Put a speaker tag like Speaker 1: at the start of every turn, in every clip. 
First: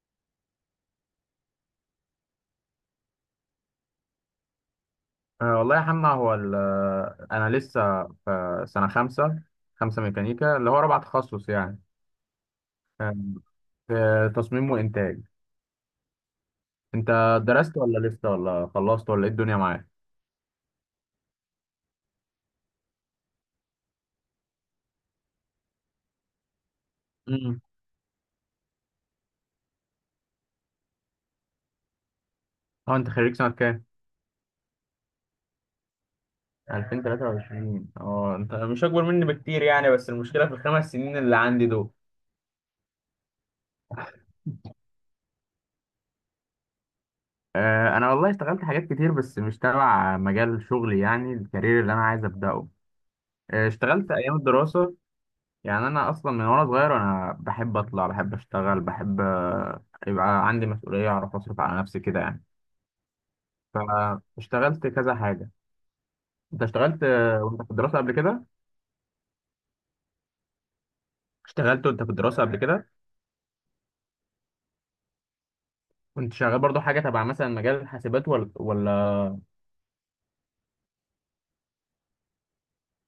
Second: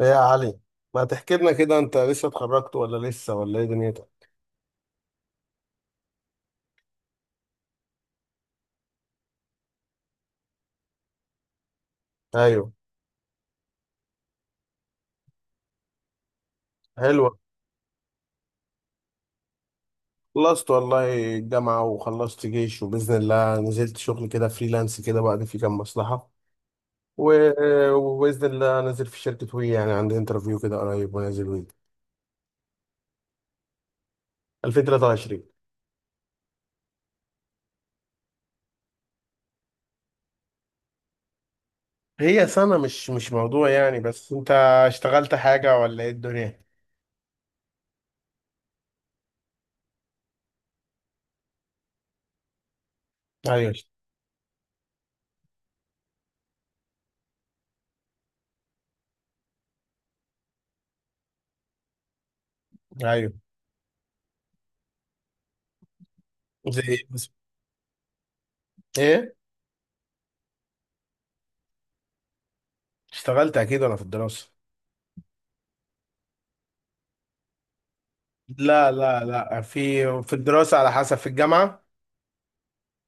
Speaker 1: ايه يا علي، ما تحكي لنا كده؟ انت لسه اتخرجت ولا لسه ولا ايه دنيتك؟
Speaker 2: والله يا حمنا هو ال- آه، انا لسه في سنه خمسه ميكانيكا اللي هو رابع تخصص يعني
Speaker 1: ايوه.
Speaker 2: آه، في تصميم وانتاج. انت
Speaker 1: حلوة.
Speaker 2: درست ولا لسه ولا خلصت ولا ايه الدنيا معاك؟
Speaker 1: خلصت والله الجامعة، وخلصت جيش، وبإذن الله نزلت شغل كده فريلانس كده بعد في كام مصلحة.
Speaker 2: امم
Speaker 1: وبإذن الله نازل في شركة وي، يعني عندي انترفيو كده قريب، ونازل وي
Speaker 2: اه، انت خريج سنه كام؟
Speaker 1: 2023.
Speaker 2: 2023. اه انت مش اكبر مني بكتير يعني، بس المشكله في الخمس سنين اللي عندي دول.
Speaker 1: هي سنة، مش موضوع يعني. بس انت اشتغلت حاجة ولا ايه الدنيا؟
Speaker 2: انا والله اشتغلت حاجات كتير بس مش تبع مجال شغلي، يعني الكارير اللي انا عايز ابداه.
Speaker 1: ايوه،
Speaker 2: اشتغلت ايام الدراسه. يعني انا اصلا من وانا صغير، انا بحب اطلع، بحب اشتغل، بحب يبقى عندي مسؤوليه، اعرف اصرف على نفسي كده يعني.
Speaker 1: ايوه.
Speaker 2: فاشتغلت كذا حاجه. انت
Speaker 1: زي ايه
Speaker 2: اشتغلت وانت في الدراسه قبل كده؟
Speaker 1: إيه؟
Speaker 2: اشتغلت وانت في الدراسه قبل كده؟
Speaker 1: اشتغلت اكيد وانا في الدراسة.
Speaker 2: كنت شغال برضو حاجه تبع مثلا مجال الحاسبات ولا
Speaker 1: لا
Speaker 2: ولا
Speaker 1: لا لا، في، في الدراسة على حسب. في الجامعة،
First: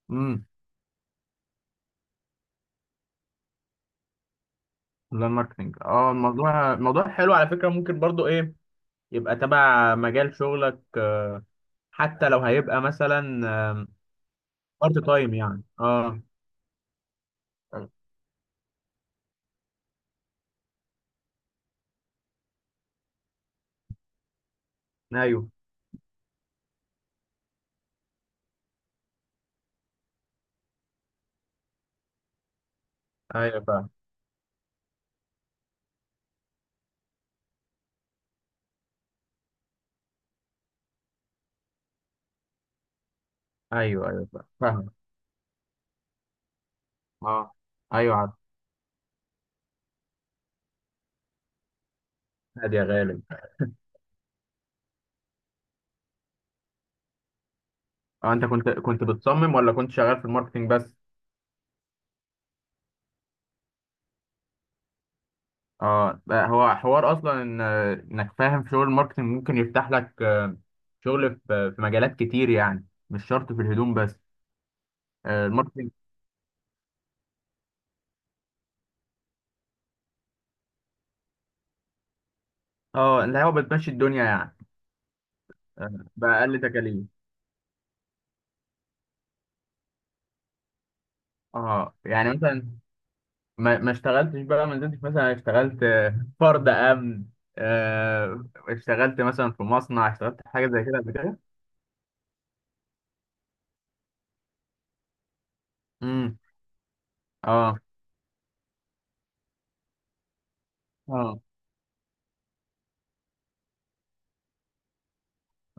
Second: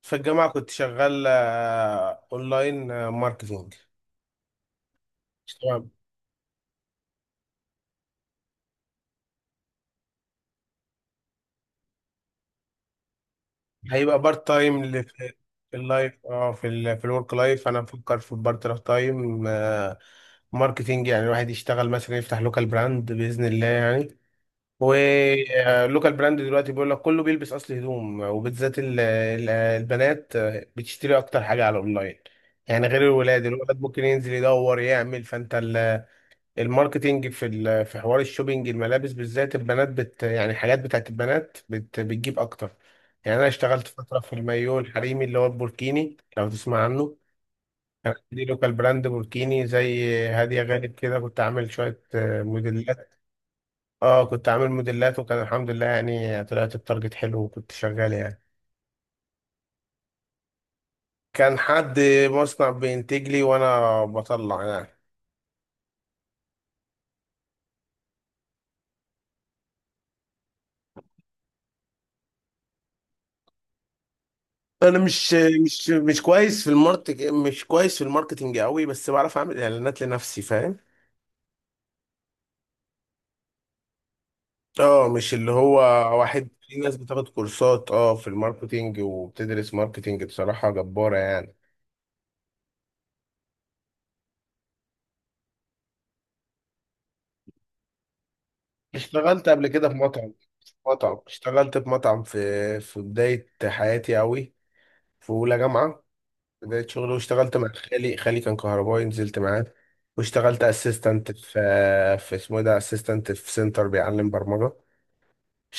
Speaker 1: في
Speaker 2: امم.
Speaker 1: الجامعة كنت شغال اونلاين، ماركتينج.
Speaker 2: اونلاين ماركتنج.
Speaker 1: تمام.
Speaker 2: اه الموضوع، الموضوع حلو على فكره، ممكن برضو ايه يبقى تبع مجال شغلك. حتى لو هيبقى مثلا
Speaker 1: هيبقى بارت تايم
Speaker 2: بارت تايم يعني
Speaker 1: في
Speaker 2: اه.
Speaker 1: اللايف، في ال في الورك لايف انا بفكر في بارت تايم ماركتينج. يعني الواحد يشتغل مثلا، يفتح لوكال براند بإذن الله يعني.
Speaker 2: ايوه
Speaker 1: واللوكال براند دلوقتي بيقول لك كله بيلبس اصل هدوم، وبالذات البنات بتشتري اكتر حاجة على الاونلاين. يعني غير الولاد،
Speaker 2: ايوه
Speaker 1: الولد
Speaker 2: فاهم.
Speaker 1: ممكن ينزل يدور يعمل. فانت الماركتينج في في حوار الشوبينج، الملابس بالذات البنات بت، يعني الحاجات بتاعت البنات بت بتجيب اكتر. يعني انا اشتغلت
Speaker 2: ايوه
Speaker 1: فتره
Speaker 2: ايوه
Speaker 1: في المايو
Speaker 2: فاهم.
Speaker 1: الحريمي اللي هو البوركيني، لو تسمع عنه.
Speaker 2: اه.
Speaker 1: كان
Speaker 2: ايوه عارف.
Speaker 1: عندي لوكال براند بوركيني زي هاديه، غالب كده، كنت عامل شويه
Speaker 2: عادي يا
Speaker 1: موديلات.
Speaker 2: غالب.
Speaker 1: اه، كنت عامل موديلات، وكان الحمد لله يعني طلعت التارجت حلو، وكنت شغال
Speaker 2: اه،
Speaker 1: يعني.
Speaker 2: انت كنت بتصمم ولا كنت شغال في الماركتينج بس؟
Speaker 1: كان حد مصنع بينتج لي وانا بطلع يعني.
Speaker 2: اه بقى هو حوار اصلا ان انك فاهم في شغل الماركتينج، ممكن يفتح لك شغل في مجالات كتير يعني، مش شرط في الهدوم بس.
Speaker 1: انا مش مش
Speaker 2: الماركتينج.
Speaker 1: مش كويس في الماركت، مش كويس في الماركتنج قوي، بس بعرف اعمل اعلانات لنفسي، فاهم؟
Speaker 2: اه، اللي هو بتمشي الدنيا يعني،
Speaker 1: اه، مش اللي هو.
Speaker 2: آه،
Speaker 1: واحد،
Speaker 2: بأقل
Speaker 1: في ناس
Speaker 2: تكاليف.
Speaker 1: بتاخد كورسات اه في الماركتينج، وبتدرس ماركتينج بصراحة جبارة يعني.
Speaker 2: اه يعني مثلا، ما اشتغلتش بقى، ما نزلتش مثلا اشتغلت فرد امن. اشتغلت
Speaker 1: اشتغلت
Speaker 2: مثلا في
Speaker 1: قبل كده في
Speaker 2: مصنع،
Speaker 1: مطعم،
Speaker 2: اشتغلت في حاجه
Speaker 1: في
Speaker 2: زي كده قبل
Speaker 1: مطعم.
Speaker 2: كده.
Speaker 1: اشتغلت في مطعم في بداية حياتي قوي، في أولى جامعة،
Speaker 2: امم.
Speaker 1: بداية شغلي. واشتغلت مع
Speaker 2: اه.
Speaker 1: خالي، خالي كان كهربائي، نزلت معاه. واشتغلت اسيستنت
Speaker 2: اه.
Speaker 1: في اسمه إيه ده، اسيستنت في سنتر بيعلم برمجة.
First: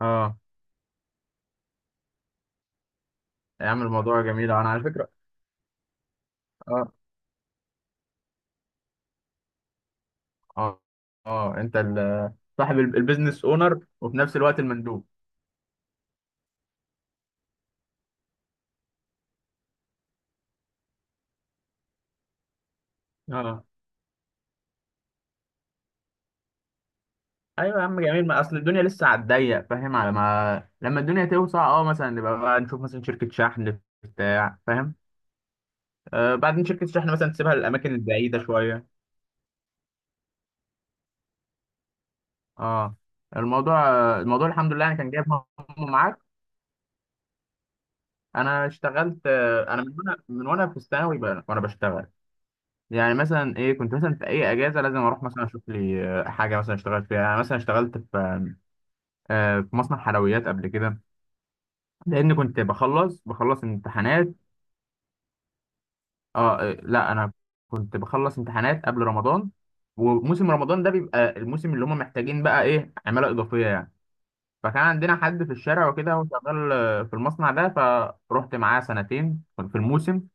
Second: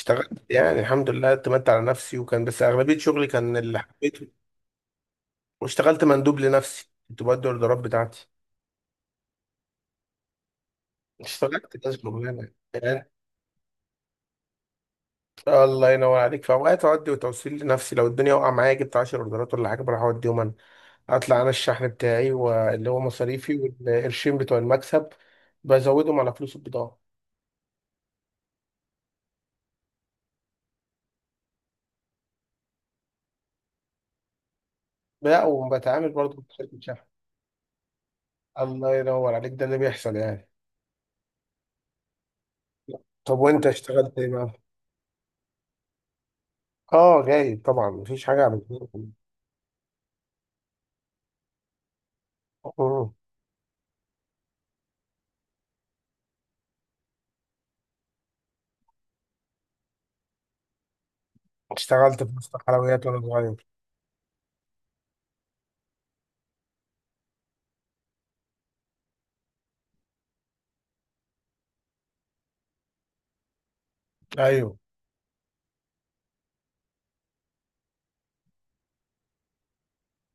Speaker 2: اه
Speaker 1: يعني الحمد لله، اعتمدت على نفسي، وكان بس اغلبيه شغلي كان اللي
Speaker 2: يعمل الموضوع
Speaker 1: حبيته.
Speaker 2: جميل، انا على فكره.
Speaker 1: واشتغلت مندوب لنفسي،
Speaker 2: اه.
Speaker 1: كنت بدي الاوردرات بتاعتي.
Speaker 2: اه. اه
Speaker 1: اشتغلت
Speaker 2: انت
Speaker 1: كذا شغلانه
Speaker 2: صاحب
Speaker 1: يعني.
Speaker 2: البيزنس اونر وفي نفس الوقت المندوب.
Speaker 1: الله ينور عليك، في اوقات اودي وتوصيل لنفسي. لو الدنيا واقعه معايا، جبت 10 اوردرات ولا حاجه، بروح اوديهم انا. اطلع انا الشحن بتاعي، واللي هو مصاريفي،
Speaker 2: اه.
Speaker 1: والقرشين بتوع المكسب بزودهم على فلوس البضاعه.
Speaker 2: ايوه يا عم جميل، ما اصل الدنيا لسه على الضيق فاهم، على ما لما الدنيا توسع اه مثلا نبقى بقى نشوف مثلا شركه شحن بتاع فاهم.
Speaker 1: لا، وبتعامل برضه
Speaker 2: آه
Speaker 1: مع
Speaker 2: بعدين
Speaker 1: شركه
Speaker 2: شركه
Speaker 1: شحن.
Speaker 2: شحن مثلا تسيبها للاماكن البعيده شويه.
Speaker 1: الله ينور عليك، ده اللي بيحصل يعني.
Speaker 2: اه.
Speaker 1: طب وانت
Speaker 2: الموضوع،
Speaker 1: اشتغلت ايه
Speaker 2: الموضوع
Speaker 1: بقى؟
Speaker 2: الحمد لله انا كان جايب همه معاك.
Speaker 1: اه، جاي طبعا، مفيش حاجه
Speaker 2: انا
Speaker 1: عملتها.
Speaker 2: اشتغلت انا من وانا في وانا بشتغل. يعني مثلا ايه، كنت مثلا في اي اجازه لازم اروح مثلا اشوف لي حاجه مثلا اشتغل فيها. انا مثلا اشتغلت في في مصنع حلويات قبل كده.
Speaker 1: اشتغلت في
Speaker 2: لان
Speaker 1: مصنع
Speaker 2: كنت
Speaker 1: حلويات وانا
Speaker 2: بخلص
Speaker 1: صغير.
Speaker 2: امتحانات. اه لا انا كنت بخلص امتحانات قبل رمضان، وموسم رمضان ده بيبقى الموسم اللي هم محتاجين بقى ايه عماله اضافيه يعني.
Speaker 1: ايوه،
Speaker 2: فكان عندنا حد في الشارع وكده هو شغال في المصنع ده، فروحت معاه سنتين في الموسم.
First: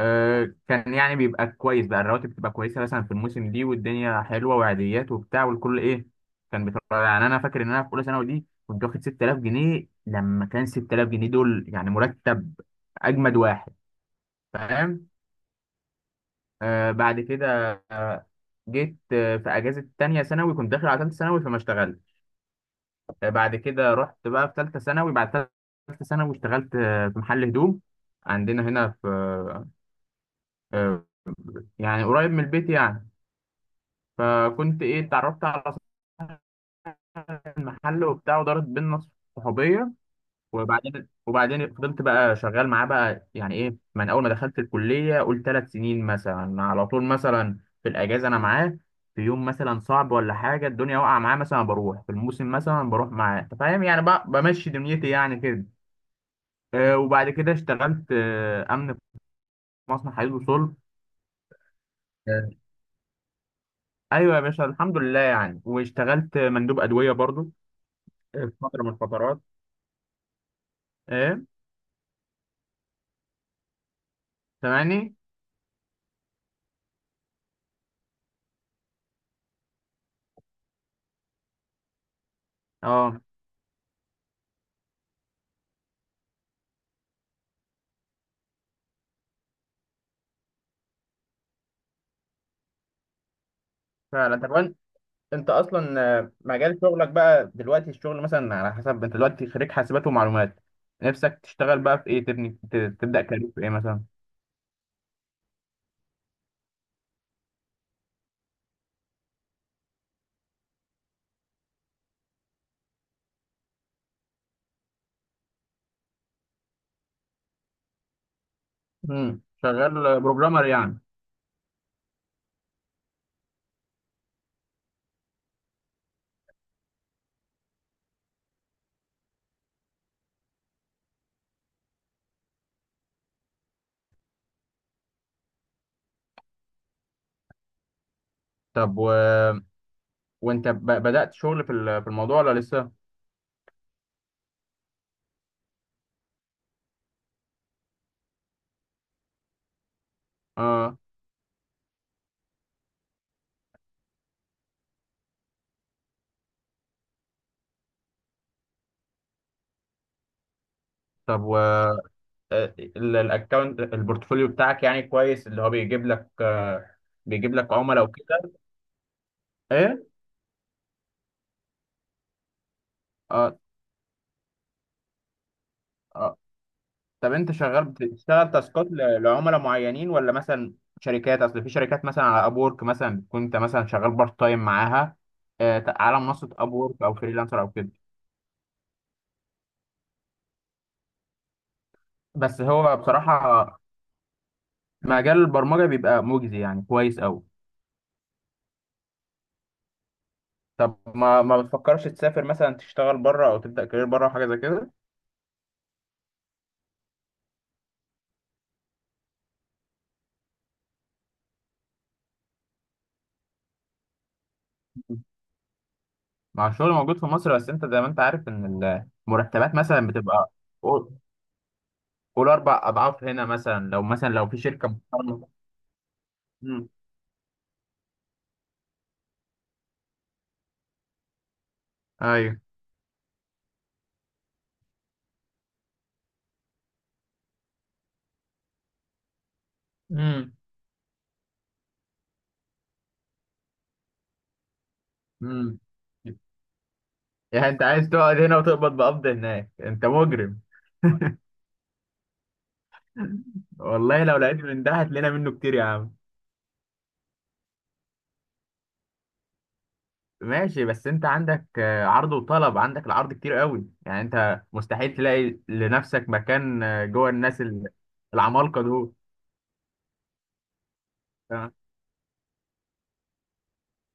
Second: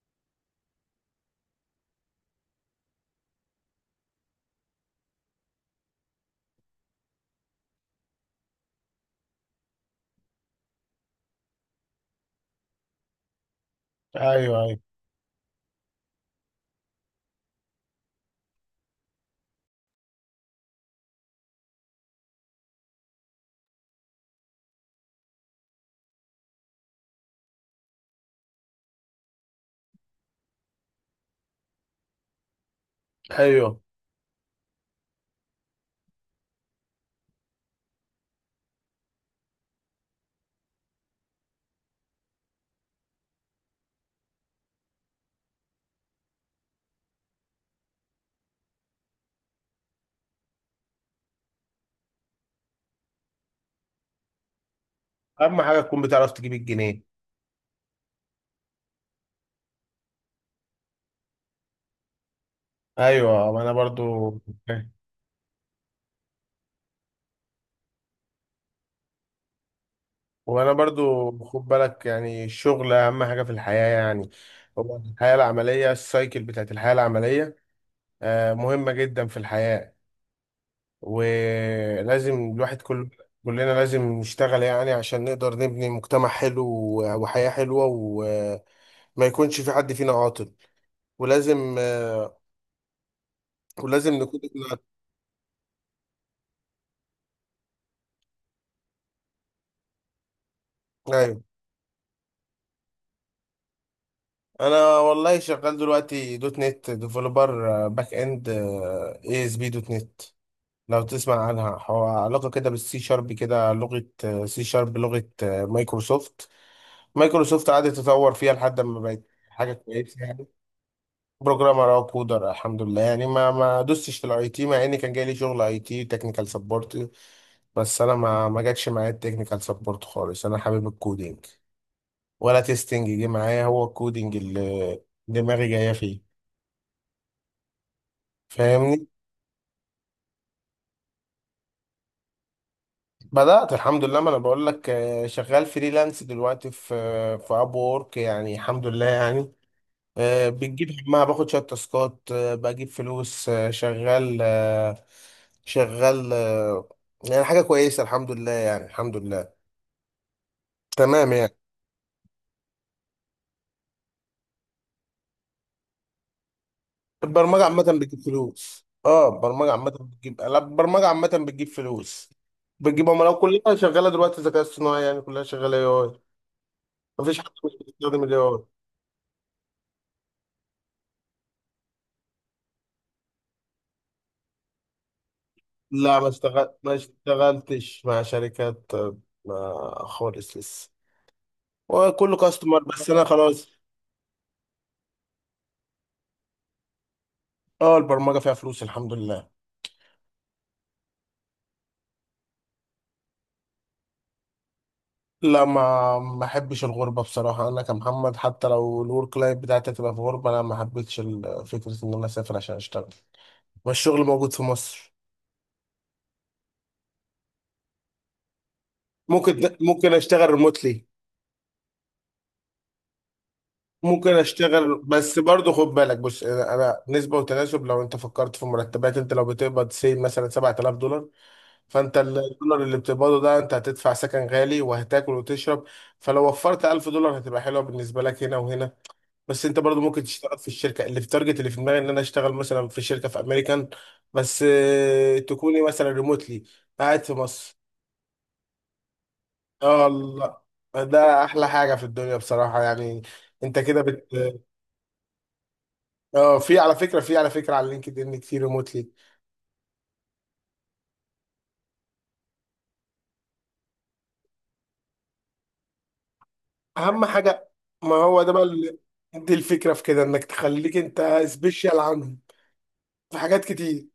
Speaker 2: كان يعني بيبقى كويس بقى، الرواتب بتبقى كويسه مثلا في الموسم دي، والدنيا حلوه وعاديات وبتاع، والكل ايه كان بيتفرج يعني. انا فاكر ان انا في اولى ثانوي دي كنت واخد 6000 جنيه، لما كان 6000 جنيه دول يعني مرتب اجمد واحد،
Speaker 1: ايوه، ايوه،
Speaker 2: فاهم. آه بعد كده آه جيت آه في اجازه تانية ثانوي كنت داخل على ثالثه ثانوي فما اشتغلت. آه بعد كده رحت بقى في ثالثه ثانوي، بعد ثالثه ثانوي اشتغلت آه في محل هدوم عندنا هنا في آه يعني قريب من البيت يعني.
Speaker 1: ايوه.
Speaker 2: فكنت ايه اتعرفت على محل وبتاع، ودارت بينا صحوبيه، وبعدين فضلت بقى شغال معاه بقى، يعني ايه من اول ما دخلت الكليه، قول ثلاث سنين مثلا، على طول مثلا في الاجازه انا معاه. في يوم مثلا صعب ولا حاجه الدنيا واقعه معاه مثلا بروح، في الموسم مثلا بروح معاه، انت فاهم يعني، بقى بمشي دنيتي يعني
Speaker 1: اهم
Speaker 2: كده.
Speaker 1: حاجه تكون بتعرف تجيب الجنيه.
Speaker 2: وبعد كده اشتغلت امن في مصنع حديد وصلب. آه،
Speaker 1: ايوه، وانا برضو.
Speaker 2: ايوه يا باشا الحمد لله يعني. واشتغلت مندوب ادويه برضو في فتره من الفترات.
Speaker 1: وانا برضو،
Speaker 2: ايه
Speaker 1: خد بالك يعني الشغل اهم حاجه في الحياه يعني. هو
Speaker 2: سامعني.
Speaker 1: الحياه العمليه، السايكل بتاعت الحياه العمليه، مهمه جدا في الحياه. ولازم الواحد،
Speaker 2: اه
Speaker 1: كلنا لازم نشتغل، يعني عشان نقدر نبني مجتمع حلو، وحياه حلوه، و ما يكونش في حد فينا عاطل. ولازم ولازم
Speaker 2: فعلا.
Speaker 1: نكون.
Speaker 2: طب انت اصلا مجال شغلك بقى دلوقتي الشغل مثلا على حسب، انت دلوقتي خريج حاسبات ومعلومات، نفسك
Speaker 1: ايوه،
Speaker 2: تشتغل بقى في ايه، تبني تبدا كارير في ايه مثلا؟
Speaker 1: انا والله شغال دلوقتي دوت نت ديفلوبر باك اند، اي اس بي دوت نت، لو تسمع عنها. هو علاقه كده بالسي شارب كده، لغه. سي شارب لغه مايكروسوفت. مايكروسوفت قعدت تطور فيها لحد ما بقت
Speaker 2: امم.
Speaker 1: حاجه كويسه
Speaker 2: شغال
Speaker 1: يعني.
Speaker 2: بروجرامر يعني.
Speaker 1: بروجرامر او كودر الحمد لله يعني. ما دوستش في الاي تي، مع ان كان جاي لي شغل اي تي تكنيكال سبورت، بس انا ما جاتش معايا التكنيكال سبورت خالص. انا حابب الكودينج، ولا تيستنج جه معايا، هو الكودينج اللي دماغي جايه فيه،
Speaker 2: طب
Speaker 1: فاهمني؟
Speaker 2: و... وانت ب... بدات شغل في في الموضوع ولا لسه؟
Speaker 1: بدأت الحمد لله، ما انا بقول لك شغال فريلانس دلوقتي في اب وورك، يعني الحمد لله يعني. بتجيب
Speaker 2: اه.
Speaker 1: همها، باخد شويه تاسكات، بجيب فلوس، شغال، شغال، يعني حاجه كويسه الحمد لله يعني. الحمد لله، تمام
Speaker 2: طب
Speaker 1: يعني.
Speaker 2: و الاكونت البورتفوليو بتاعك يعني كويس، اللي هو بيجيب لك بيجيب
Speaker 1: البرمجة
Speaker 2: لك
Speaker 1: عامة
Speaker 2: عملاء
Speaker 1: بتجيب
Speaker 2: وكده؟
Speaker 1: فلوس. اه البرمجة عامة
Speaker 2: ايه.
Speaker 1: بتجيب، لا، البرمجة عامة بتجيب فلوس، بتجيب عملاء.
Speaker 2: اه.
Speaker 1: كلها شغالة دلوقتي ذكاء اصطناعي، يعني كلها شغالة اي اي.
Speaker 2: طب
Speaker 1: مفيش حد
Speaker 2: انت
Speaker 1: مش
Speaker 2: شغال،
Speaker 1: بيستخدم الاي
Speaker 2: بتشتغل
Speaker 1: اي.
Speaker 2: تاسكات لعملاء معينين ولا مثلا شركات؟ اصل في شركات مثلا على ابورك مثلا بتكون انت مثلا شغال بارت تايم معاها،
Speaker 1: لا،
Speaker 2: على منصه
Speaker 1: ما
Speaker 2: ابورك او فريلانسر او كده.
Speaker 1: اشتغلتش مع شركات ما، خالص لسه، وكله
Speaker 2: بس
Speaker 1: كاستمر،
Speaker 2: هو
Speaker 1: بس انا خلاص.
Speaker 2: بصراحه مجال البرمجه بيبقى مجزي يعني كويس قوي.
Speaker 1: اه البرمجة فيها فلوس الحمد لله.
Speaker 2: طب ما بتفكرش تسافر مثلا تشتغل بره، او تبدا كارير بره او حاجه زي كده؟
Speaker 1: لا، ما احبش الغربة بصراحة. انا كمحمد، حتى لو الورك لايف بتاعتي هتبقى في غربة، انا ما حبيتش فكرة ان انا اسافر عشان اشتغل، والشغل موجود في مصر.
Speaker 2: مع الشغل موجود في مصر بس انت زي ما انت عارف ان المرتبات
Speaker 1: ممكن
Speaker 2: مثلا
Speaker 1: ممكن اشتغل
Speaker 2: بتبقى
Speaker 1: ريموتلي.
Speaker 2: قول قول اربع اضعاف هنا مثلا، لو مثلا
Speaker 1: ممكن
Speaker 2: لو في شركه
Speaker 1: اشتغل، بس
Speaker 2: محترمه.
Speaker 1: برضه خد بالك، بص، انا
Speaker 2: مم.
Speaker 1: أنا نسبه وتناسب. لو انت فكرت في مرتبات، انت لو بتقبض سي مثلا $7000، فانت
Speaker 2: ايوه.
Speaker 1: الدولار اللي بتقبضه ده، انت هتدفع سكن غالي، وهتاكل وتشرب. فلو وفرت $1000 هتبقى حلوه بالنسبه لك، هنا وهنا. بس انت برضه ممكن
Speaker 2: مم.
Speaker 1: تشتغل في الشركه اللي في تارجت، اللي في دماغي ان انا اشتغل مثلا في شركه في امريكان، بس
Speaker 2: امم.
Speaker 1: تكوني مثلا ريموتلي، قاعد في
Speaker 2: يعني
Speaker 1: مصر.
Speaker 2: انت عايز تقعد هنا وتقبض، بقبض هناك، انت
Speaker 1: اه، الله،
Speaker 2: مجرم.
Speaker 1: ده احلى حاجه في الدنيا بصراحه يعني. انت كده
Speaker 2: والله
Speaker 1: بت.
Speaker 2: لو لقيت من ده هتلاقينا منه كتير يا عم.
Speaker 1: اه في على فكره، على لينكد ان كتير ريموتلي.
Speaker 2: ماشي. بس انت عندك عرض وطلب، عندك العرض كتير قوي يعني، انت مستحيل تلاقي لنفسك مكان
Speaker 1: اهم
Speaker 2: جوه الناس
Speaker 1: حاجه، ما هو ده بقى
Speaker 2: العمالقة دول.
Speaker 1: دي الفكره في كده، انك تخليك انت
Speaker 2: آه.
Speaker 1: سبيشال عنهم في حاجات كتير.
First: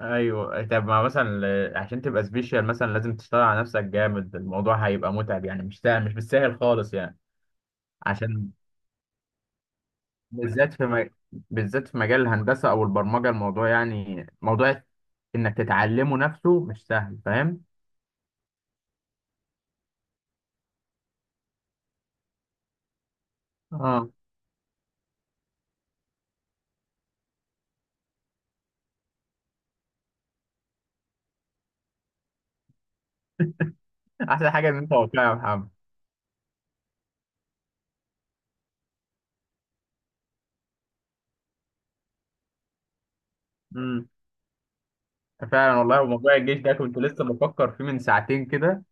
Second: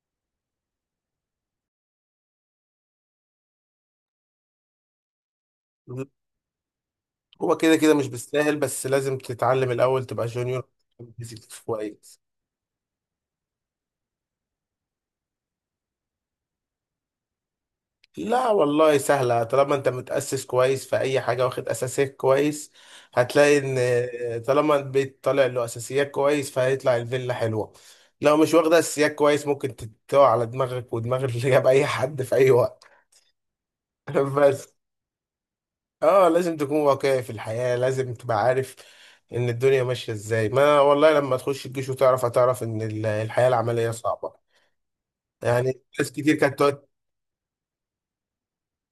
Speaker 2: ايوه. طب ما مثلا عشان تبقى سبيشال مثلا لازم تشتغل على نفسك جامد، الموضوع هيبقى متعب يعني، مش سهل، مش بالسهل خالص يعني.
Speaker 1: هو كده كده مش
Speaker 2: عشان
Speaker 1: بالساهل، بس لازم تتعلم الاول، تبقى جونيور،
Speaker 2: بالذات في
Speaker 1: بيزكس
Speaker 2: بالذات في
Speaker 1: كويس.
Speaker 2: مجال الهندسة أو البرمجة، الموضوع يعني موضوع إنك تتعلمه نفسه مش سهل، فاهم؟
Speaker 1: لا والله سهلة، طالما انت متأسس كويس في أي حاجة، واخد أساسيات كويس، هتلاقي
Speaker 2: اه.
Speaker 1: إن، طالما البيت طالع له أساسيات كويس، فهيطلع الفيلا حلوة. لو مش واخدة أساسيات كويس، ممكن تتوه على دماغك ودماغ اللي جاب أي حد في أي وقت.
Speaker 2: أحسن حاجة
Speaker 1: بس
Speaker 2: إن أنت واقعي يا محمد.
Speaker 1: اه لازم تكون واقعي في الحياة، لازم تبقى عارف إن الدنيا ماشية إزاي. ما والله لما تخش الجيش وتعرف، هتعرف إن الحياة العملية
Speaker 2: امم.
Speaker 1: صعبة،
Speaker 2: فعلا
Speaker 1: يعني
Speaker 2: والله.
Speaker 1: ناس كتير
Speaker 2: وموضوع
Speaker 1: كانت
Speaker 2: الجيش ده
Speaker 1: تقعد.
Speaker 2: كنت لسه بفكر فيه من ساعتين كده،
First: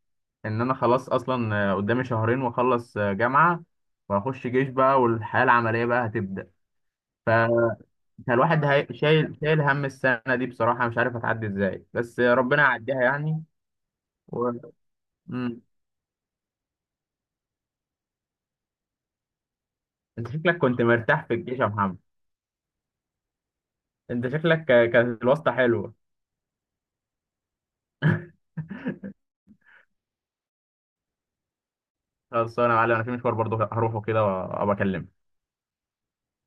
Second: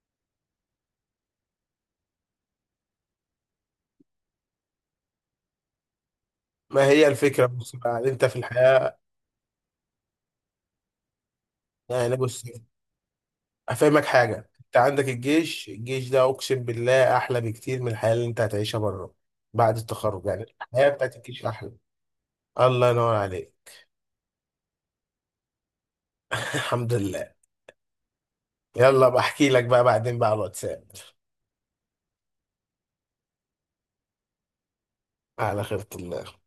Speaker 2: إن أنا خلاص أصلا قدامي شهرين وأخلص جامعة، وأخش جيش بقى والحياة العملية بقى هتبدأ.
Speaker 1: ما هي
Speaker 2: ف-
Speaker 1: الفكرة، بص بقى، انت في
Speaker 2: فالواحد هي...
Speaker 1: الحياة،
Speaker 2: شايل هم السنة دي بصراحة، مش عارف هتعدي إزاي،
Speaker 1: يعني
Speaker 2: بس
Speaker 1: بص،
Speaker 2: ربنا يعديها يعني.
Speaker 1: هفهمك حاجة.
Speaker 2: و...
Speaker 1: انت عندك
Speaker 2: مم.
Speaker 1: الجيش، الجيش ده اقسم بالله احلى بكتير من الحياة اللي انت هتعيشها بره بعد التخرج
Speaker 2: أنت
Speaker 1: يعني.
Speaker 2: شكلك كنت
Speaker 1: الحياة بتاعت
Speaker 2: مرتاح في
Speaker 1: الجيش
Speaker 2: الجيش يا
Speaker 1: احلى،
Speaker 2: محمد.
Speaker 1: الله ينور عليك.
Speaker 2: انت شكلك كانت الواسطة حلوة.
Speaker 1: الحمد لله. يلا بحكي لك بقى بعدين بقى على الواتساب.
Speaker 2: خلاص انا يا معلم، انا في مشوار برضه هروحه كده وابقى اكلمك.
Speaker 1: على خيرة الله.